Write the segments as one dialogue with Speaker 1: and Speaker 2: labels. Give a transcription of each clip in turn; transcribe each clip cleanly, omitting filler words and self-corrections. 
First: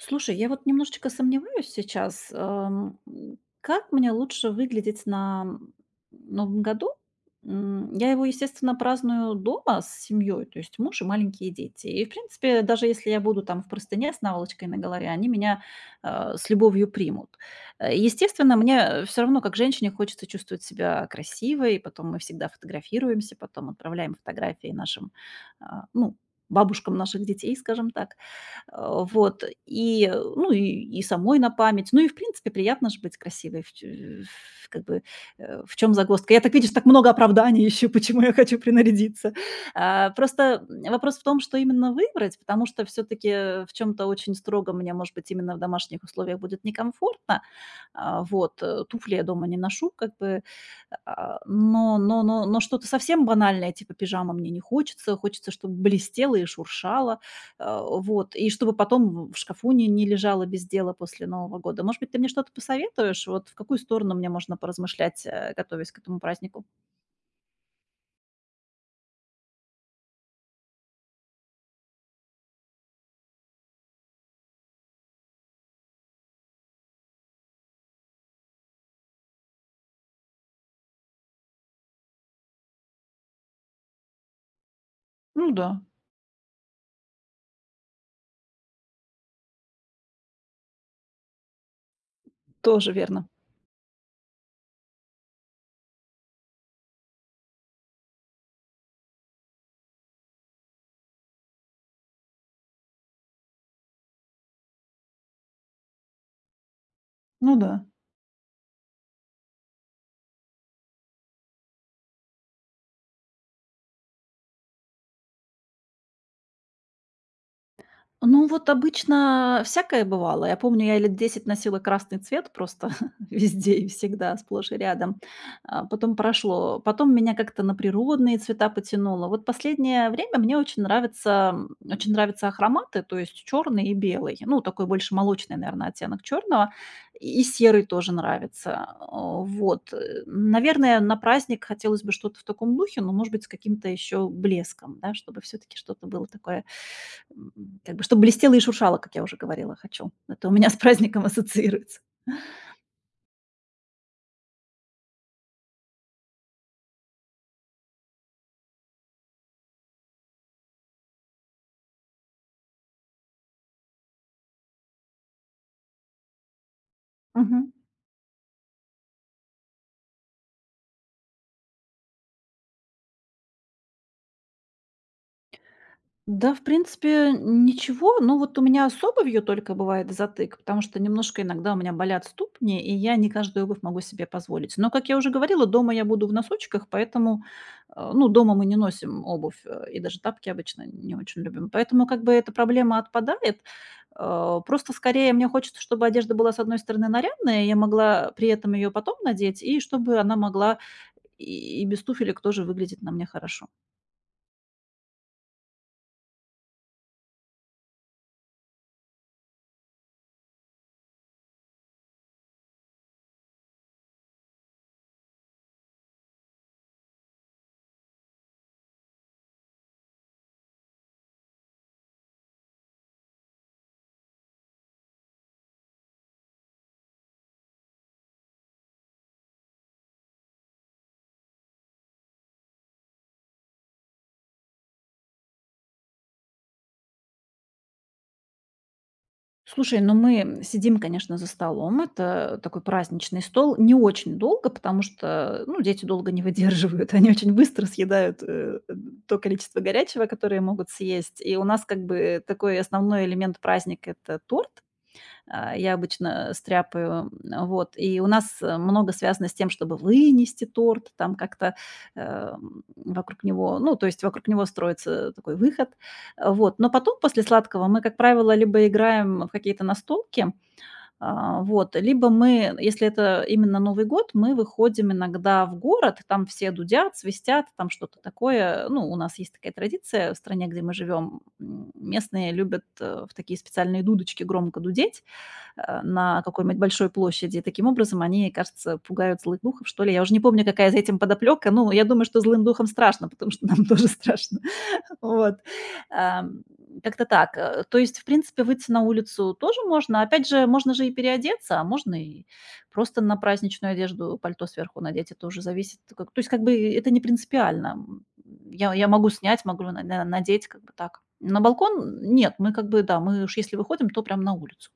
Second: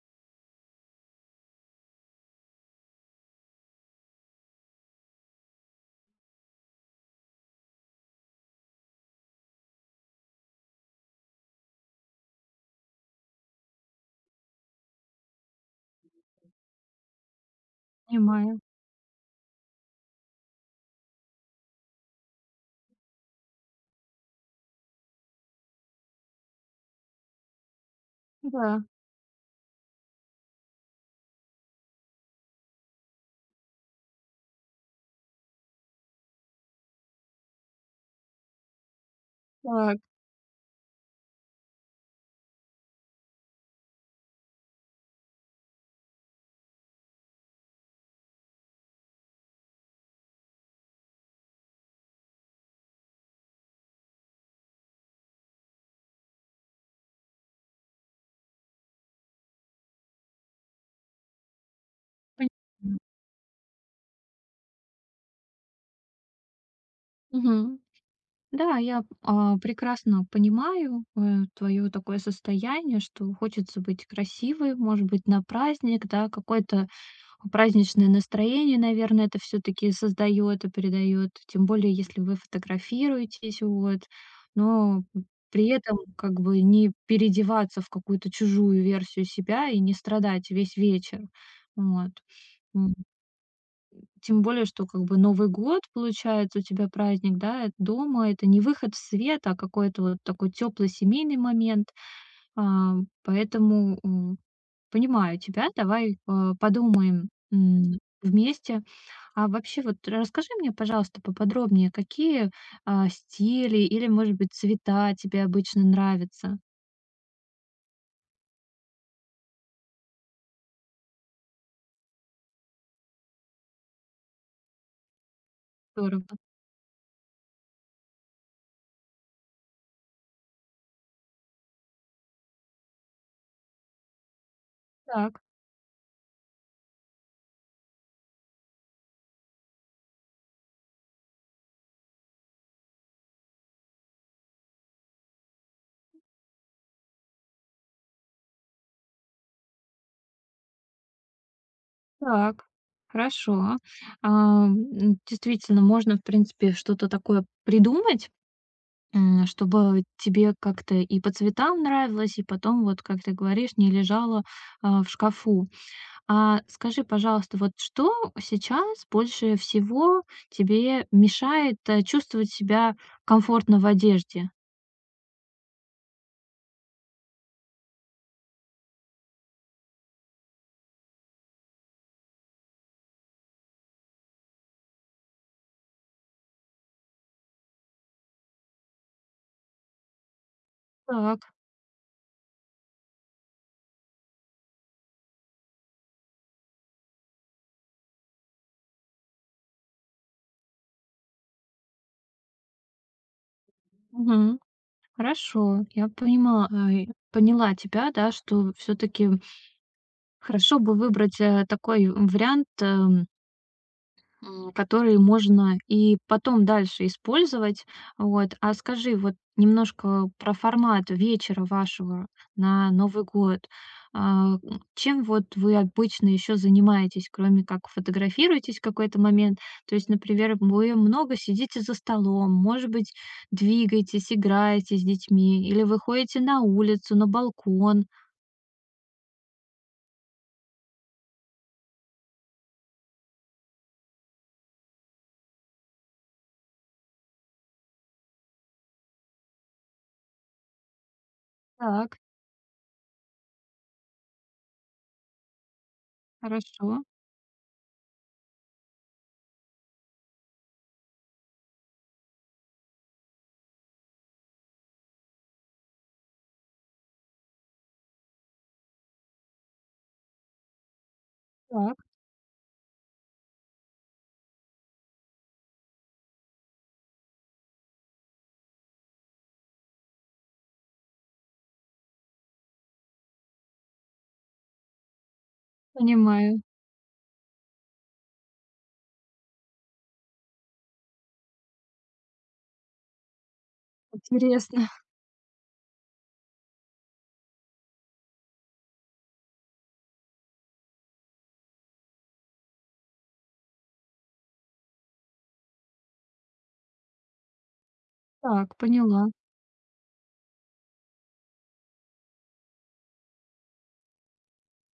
Speaker 1: Слушай, я вот немножечко сомневаюсь сейчас, как мне лучше выглядеть на Новом году. Я его, естественно, праздную дома с семьей, то есть муж и маленькие дети. И, в принципе, даже если я буду там в простыне с наволочкой на голове, они меня с любовью примут. Естественно,
Speaker 2: Понимаю.
Speaker 1: мне все равно, как женщине, хочется чувствовать себя красивой, потом мы всегда фотографируемся, потом отправляем фотографии нашим, а, ну, бабушкам наших детей, скажем так.
Speaker 2: Да,
Speaker 1: Вот, и самой на память. Ну и, в принципе, приятно же быть красивой. В тю в Как бы, в чем загвоздка? Я так, видишь, так много оправданий еще почему я хочу принарядиться.
Speaker 2: так,
Speaker 1: Просто, вопрос в том, что именно выбрать, потому что все таки в чем то очень строго мне, может быть, именно в домашних условиях будет некомфортно. Вот, туфли я дома не ношу как бы, но что-то совсем банальное, типа пижама, мне не хочется. Хочется, чтобы блестела и шуршала. Вот, и чтобы потом в шкафу не лежало без дела после Нового года. Может быть, ты мне что-то
Speaker 2: понимаю.
Speaker 1: посоветуешь? Вот в какую сторону мне можно поразмышлять, готовясь к этому празднику?
Speaker 2: Мгм. Да, прекрасно понимаю твое такое состояние, что хочется быть красивой, может быть, на праздник, да, какое-то праздничное настроение, наверное, это все таки создает и передает, тем более, если вы фотографируетесь, вот. Но
Speaker 1: Ну
Speaker 2: при
Speaker 1: да.
Speaker 2: этом как бы не переодеваться в какую-то чужую версию себя и не страдать весь вечер. Вот.
Speaker 1: Тоже верно.
Speaker 2: Тем более, что как бы Новый год, получается, у тебя праздник, да, дома. Это не выход в свет, а какой-то вот такой теплый семейный момент. А, поэтому, м, Понимаю тебя. Давай подумаем,
Speaker 1: Ну да.
Speaker 2: м, вместе. А вообще, вот расскажи мне, пожалуйста, поподробнее, какие, стили или, может быть, цвета тебе обычно нравятся?
Speaker 1: Ну, вот обычно всякое бывало. Я помню, я лет 10 носила красный цвет просто везде и всегда, сплошь и рядом. Потом
Speaker 2: Здорово.
Speaker 1: прошло. Потом меня как-то на природные цвета потянуло. Вот последнее время мне очень нравятся ахроматы, то есть черный и белый. Ну, такой больше
Speaker 2: Так,
Speaker 1: молочный, наверное, оттенок черного. И серый тоже нравится. О, вот. Наверное, на праздник хотелось бы что-то в таком духе, но, может быть, с каким-то еще блеском, да, чтобы все-таки что-то было такое. Как бы чтобы блестело и шуршало, как я уже говорила, хочу. Это у меня с праздником ассоциируется.
Speaker 2: так, хорошо. Действительно, можно, в принципе, что-то такое придумать, чтобы тебе как-то и по цветам нравилось, и потом, вот как ты говоришь, не лежало, в шкафу. А скажи, пожалуйста,
Speaker 1: Мгм.
Speaker 2: вот что сейчас больше всего тебе мешает, чувствовать себя комфортно в одежде?
Speaker 1: Да, в принципе, ничего. Ну, вот у меня с обувью только бывает затык, потому что немножко иногда у меня болят ступни, и я не каждую обувь могу себе позволить. Но, как я уже говорила, дома я буду в носочках, поэтому, ну, дома мы не носим обувь, и даже тапки обычно не
Speaker 2: Так.
Speaker 1: очень любим. Поэтому как бы эта проблема отпадает. Просто скорее мне хочется, чтобы одежда была, с одной стороны, нарядная, я могла при этом ее потом надеть, и чтобы она могла и без туфелек тоже выглядеть на мне хорошо.
Speaker 2: Мгм. Хорошо, поняла тебя, да, что все таки хорошо бы выбрать, такой вариант, которые можно и потом дальше использовать. Вот. А скажи вот немножко про формат вечера вашего на Новый год. А, м, Чем вот вы обычно еще занимаетесь, кроме как фотографируетесь в какой-то момент? То есть, например, вы много сидите за столом, может быть, двигаетесь, играете с детьми, или вы ходите на улицу, на балкон.
Speaker 1: Слушай, ну мы сидим, конечно, за столом. Это такой праздничный стол. Не очень долго, потому что, ну, дети долго не выдерживают. Они очень быстро съедают то количество горячего, которое могут съесть. И у нас как
Speaker 2: Так,
Speaker 1: бы такой основной элемент праздника — это торт. Я обычно
Speaker 2: хорошо.
Speaker 1: стряпаю, вот. И у нас, много связано с тем, чтобы вынести торт, там как-то, вокруг него, ну, то есть вокруг него строится такой выход. Вот. Но потом, после сладкого, мы, как правило, либо играем в какие-то настолки,
Speaker 2: Так,
Speaker 1: вот, либо мы, если это именно Новый год, мы выходим иногда в город, там все дудят, свистят, там что-то такое. Ну, у нас есть такая традиция в стране, где мы живем. Местные любят, в такие специальные дудочки громко дудеть на
Speaker 2: понимаю.
Speaker 1: какой-нибудь большой площади. И таким образом, они, кажется, пугают злых духов, что ли. Я уже не помню, какая за этим подоплека. Ну, я думаю, что злым духом страшно, потому что нам тоже страшно.
Speaker 2: Интересно.
Speaker 1: Вот. Ам, Как-то так. То есть, в принципе, выйти на улицу тоже можно. Опять же, можно же и переодеться, а можно и просто на праздничную одежду пальто сверху надеть. Это уже зависит. То есть, как бы это не принципиально.
Speaker 2: Так,
Speaker 1: Я
Speaker 2: поняла.
Speaker 1: могу снять, могу надеть, как бы так. На балкон нет, мы как бы, да, мы уж если выходим, то прям на улицу.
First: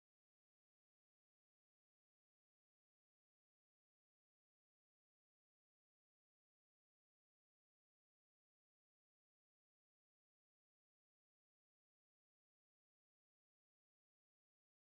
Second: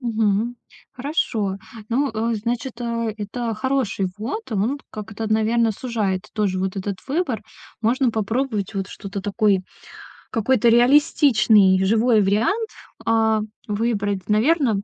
Speaker 2: Мгм. Хорошо. Ну, значит, это хороший ввод. Он как-то, наверное, сужает тоже вот этот выбор. Можно попробовать вот что-то такой, какой-то реалистичный, живой вариант, а, выбрать. Наверное,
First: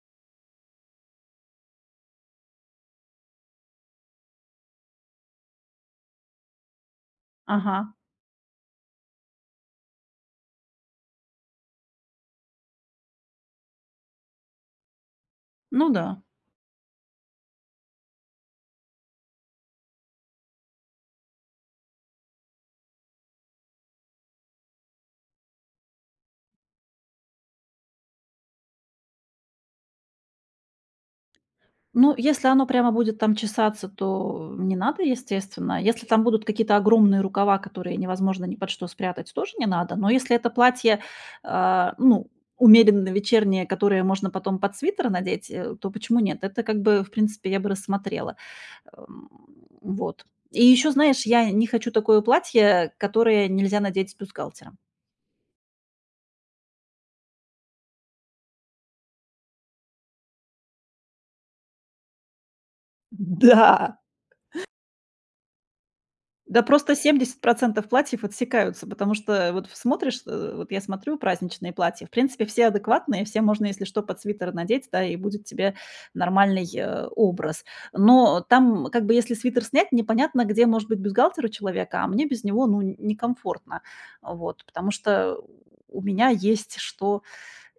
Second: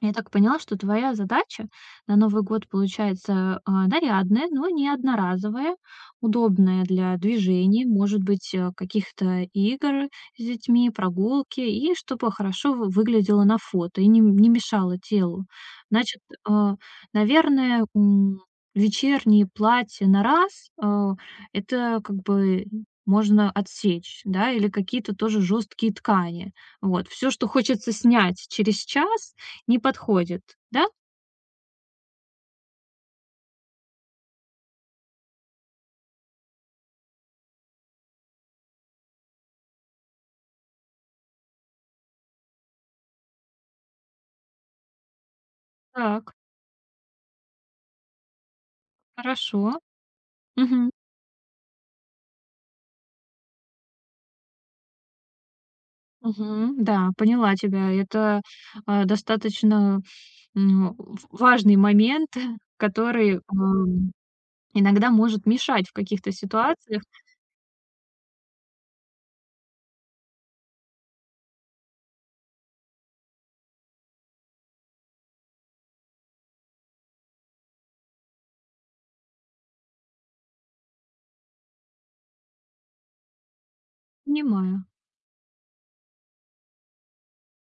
Speaker 2: я так поняла, что твоя задача на Новый год получается нарядная, но не одноразовая, удобная для движений,
Speaker 1: Ага.
Speaker 2: может быть, каких-то игр с детьми, прогулки, и чтобы хорошо выглядело на фото и не, не мешало телу.
Speaker 1: Ну
Speaker 2: Значит,
Speaker 1: да.
Speaker 2: а, наверное, вечерние платья на раз, это как бы можно отсечь, да, или какие-то тоже жесткие ткани. Вот, все, что хочется снять через час, не подходит, да?
Speaker 1: Ну, если оно прямо будет там чесаться, то не надо, естественно. Если там будут какие-то огромные рукава, которые невозможно ни под что спрятать, тоже не надо. Но если это платье, а, ну, умеренно вечернее, которое можно потом под свитер надеть, то почему
Speaker 2: Так,
Speaker 1: нет? Это как бы, в принципе, я бы рассмотрела. Эм,
Speaker 2: хорошо.
Speaker 1: Вот. И еще,
Speaker 2: Мгм,
Speaker 1: знаешь, я не хочу такое платье, которое нельзя надеть с бюстгальтером.
Speaker 2: мгм. Да, поняла тебя. Это, достаточно, в важный момент, который,
Speaker 1: Да.
Speaker 2: иногда может мешать в каких-то
Speaker 1: Да просто
Speaker 2: ситуациях.
Speaker 1: 70% платьев отсекаются, потому что вот в смотришь, вот я смотрю праздничные платья, в принципе, все адекватные, все можно, если что, под свитер надеть, да, и будет тебе нормальный, образ. Но там как бы если свитер снять, непонятно, где может быть бюстгальтер у человека, а мне без него, ну, некомфортно. Вот,
Speaker 2: Понимаю.
Speaker 1: потому что у меня есть что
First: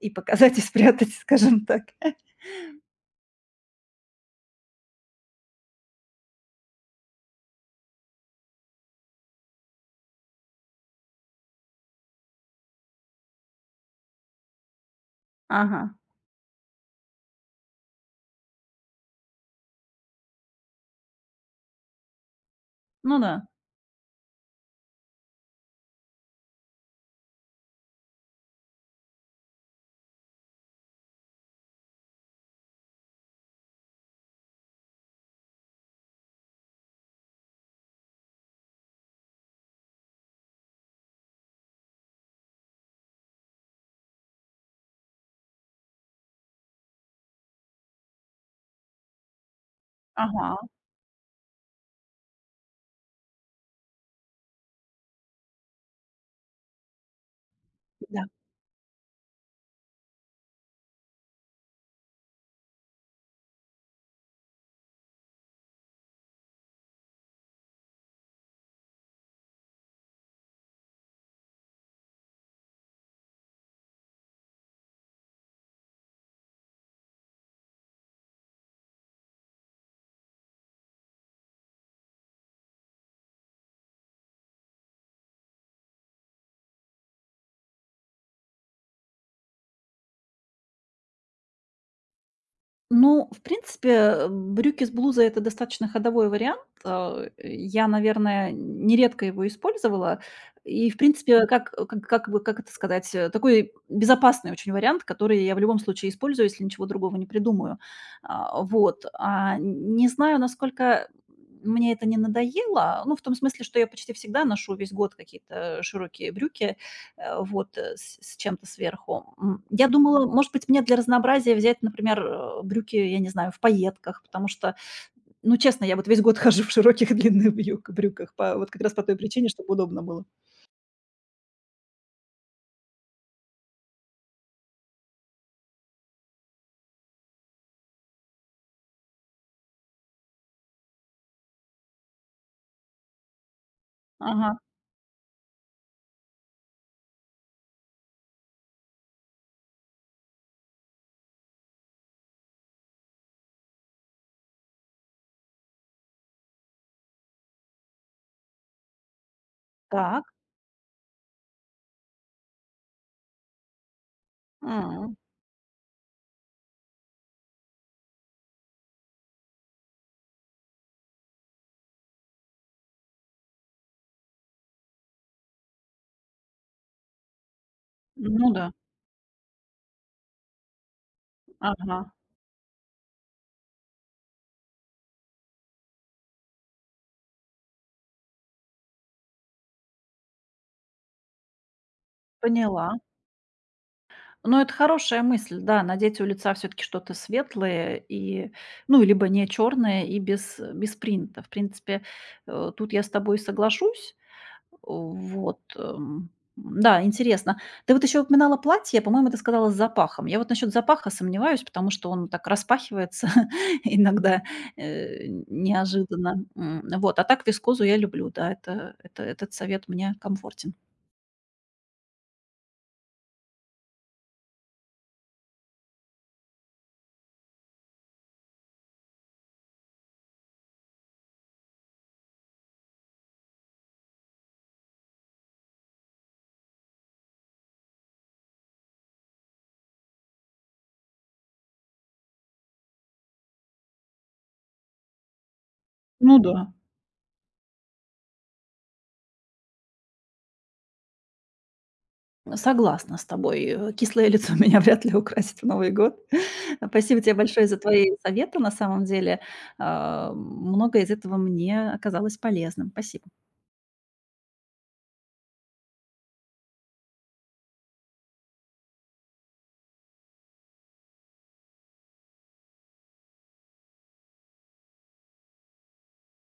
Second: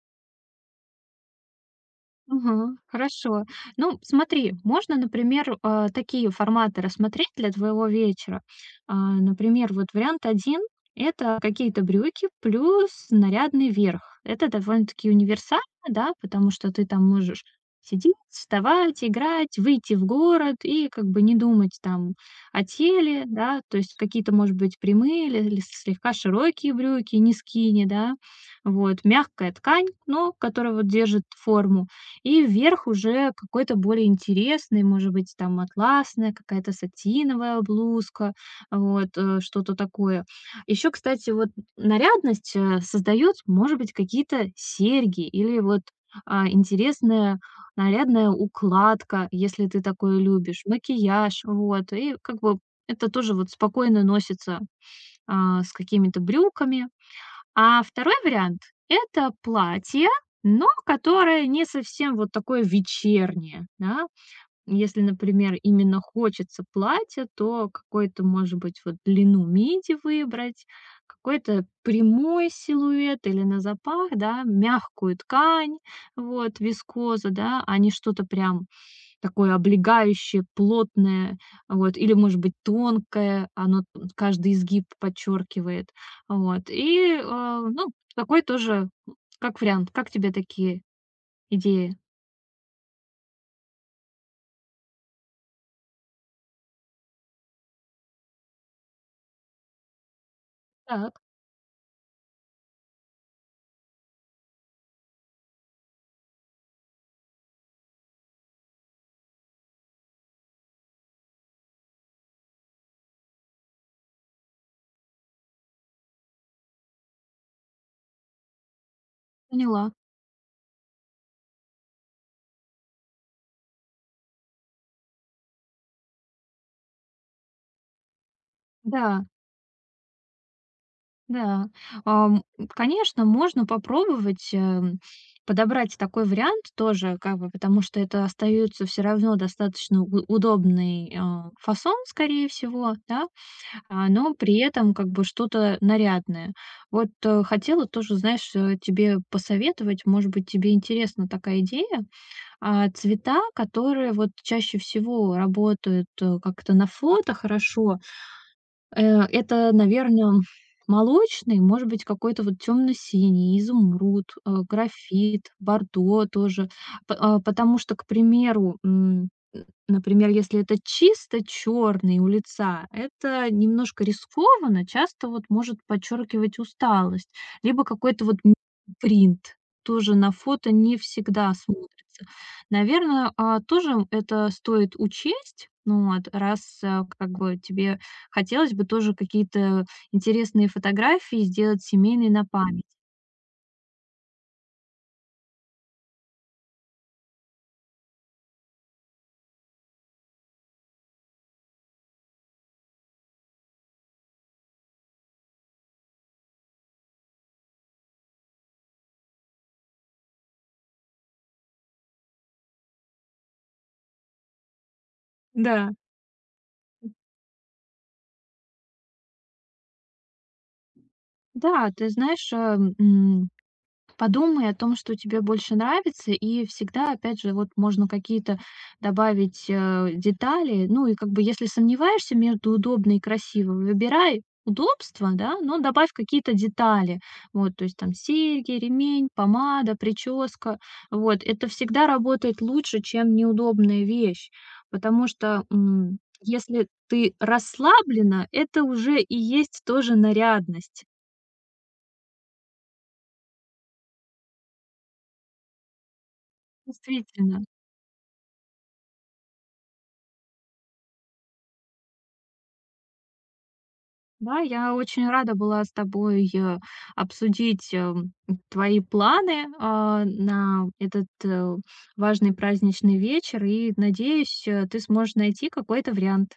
Speaker 1: и показать, и спрятать, скажем так.
Speaker 2: Мгм. Хорошо. Ну, смотри, можно, например, такие форматы рассмотреть для твоего вечера. А, Например, вот вариант один — это какие-то брюки плюс нарядный верх. Это довольно-таки универсально,
Speaker 1: Ага,
Speaker 2: да, потому что ты там можешь сидеть, вставать, играть, выйти в город и как бы не думать там о
Speaker 1: ну
Speaker 2: теле,
Speaker 1: да,
Speaker 2: да, то есть какие-то, может быть, прямые или, или слегка широкие брюки, не скини, да, вот, мягкая ткань, но которая вот держит форму. И вверх уже какой-то более интересный, может быть, там атласная, какая-то сатиновая блузка, вот, что-то такое. Еще, кстати, вот нарядность создают, может быть, какие-то серьги или вот интересная нарядная укладка, если ты такое
Speaker 1: ага,
Speaker 2: любишь, макияж, вот. И как бы это тоже вот спокойно носится с какими-то брюками, а второй
Speaker 1: да.
Speaker 2: вариант — это платье, но которое не совсем вот такое вечернее, да. Если, например, именно хочется платья, то какой то, может быть, вот длину миди выбрать, какой-то прямой силуэт или на запах, да, мягкую ткань, вот, вискоза, да, а не что-то прям такое облегающее, плотное, вот, или, может быть, тонкое, оно т каждый изгиб подчеркивает. Ну, такой тоже, как вариант. Как тебе такие идеи?
Speaker 1: Ну, в принципе, брюки с блузой — это достаточно ходовой вариант. Я, наверное, нередко его использовала. И, в
Speaker 2: Так,
Speaker 1: принципе, как бы, как это сказать, такой безопасный очень вариант, который я в любом случае использую, если ничего другого не придумаю. Вот. Не знаю, насколько мне это не надоело. Ну, в том смысле, что я почти всегда ношу весь год какие-то широкие брюки вот, с чем-то сверху. Я
Speaker 2: поняла.
Speaker 1: думала, может быть, мне для разнообразия взять, например, брюки, я не знаю, в пайетках, потому что, ну, честно, я вот весь год хожу в широких и длинных брюках по вот как раз по той
Speaker 2: Да,
Speaker 1: причине, чтобы удобно было.
Speaker 2: да. Ам, Конечно, можно попробовать, подобрать такой вариант тоже, как бы, потому что это остаётся все равно достаточно у удобный, фасон, скорее всего, да. Но
Speaker 1: Ага,
Speaker 2: при этом как бы что-то нарядное. Вот, хотела тоже, знаешь, тебе посоветовать, может быть, тебе интересна такая идея. Цвета, которые вот чаще всего работают как-то на фото хорошо, это,
Speaker 1: так.
Speaker 2: наверное, молочный, может быть, какой-то вот темно синий, изумруд,
Speaker 1: М.
Speaker 2: графит, бордо тоже. Потому что, к примеру, м, н например, если это чисто черный у лица, это немножко рискованно, часто вот может подчеркивать усталость. Либо какой-то вот
Speaker 1: Ну да.
Speaker 2: принт тоже на фото не всегда
Speaker 1: Ага,
Speaker 2: смотрится. Наверное, тоже это стоит учесть. Ну вот, раз, как бы тебе хотелось бы тоже какие-то интересные фотографии сделать семейные на память.
Speaker 1: поняла. Ну, это хорошая мысль, да, надеть у лица всё-таки что-то светлое и, ну, либо не черное и без принта. В принципе, тут я с тобой соглашусь. Вот, да, интересно. Ты вот еще упоминала платье, по-моему, ты сказала с запахом. Я вот насчет запаха сомневаюсь, потому что он так распахивается иногда
Speaker 2: Да.
Speaker 1: неожиданно. Вот, а так вискозу я люблю, да, этот совет мне комфортен.
Speaker 2: Да, ты знаешь, подумай о том, что тебе больше нравится, и всегда, опять же, вот можно какие-то добавить детали. Ну и как бы, если сомневаешься между удобно и красиво, выбирай удобство, да, но добавь какие-то детали. Вот, то есть там серьги, ремень, помада, прическа. Вот, это всегда работает лучше, чем неудобная вещь, потому что
Speaker 1: Ну да.
Speaker 2: если ты расслаблена, это уже и есть тоже нарядность.
Speaker 1: Согласна с тобой. Кислое лицо меня вряд ли украсит в Новый год. Спасибо тебе
Speaker 2: Действительно.
Speaker 1: большое за твои советы. На самом деле, многое из этого мне оказалось полезным. Спасибо.
Speaker 2: Да, я очень рада была с тобой обсудить твои планы на этот важный праздничный вечер, и надеюсь, ты сможешь найти какой-то вариант.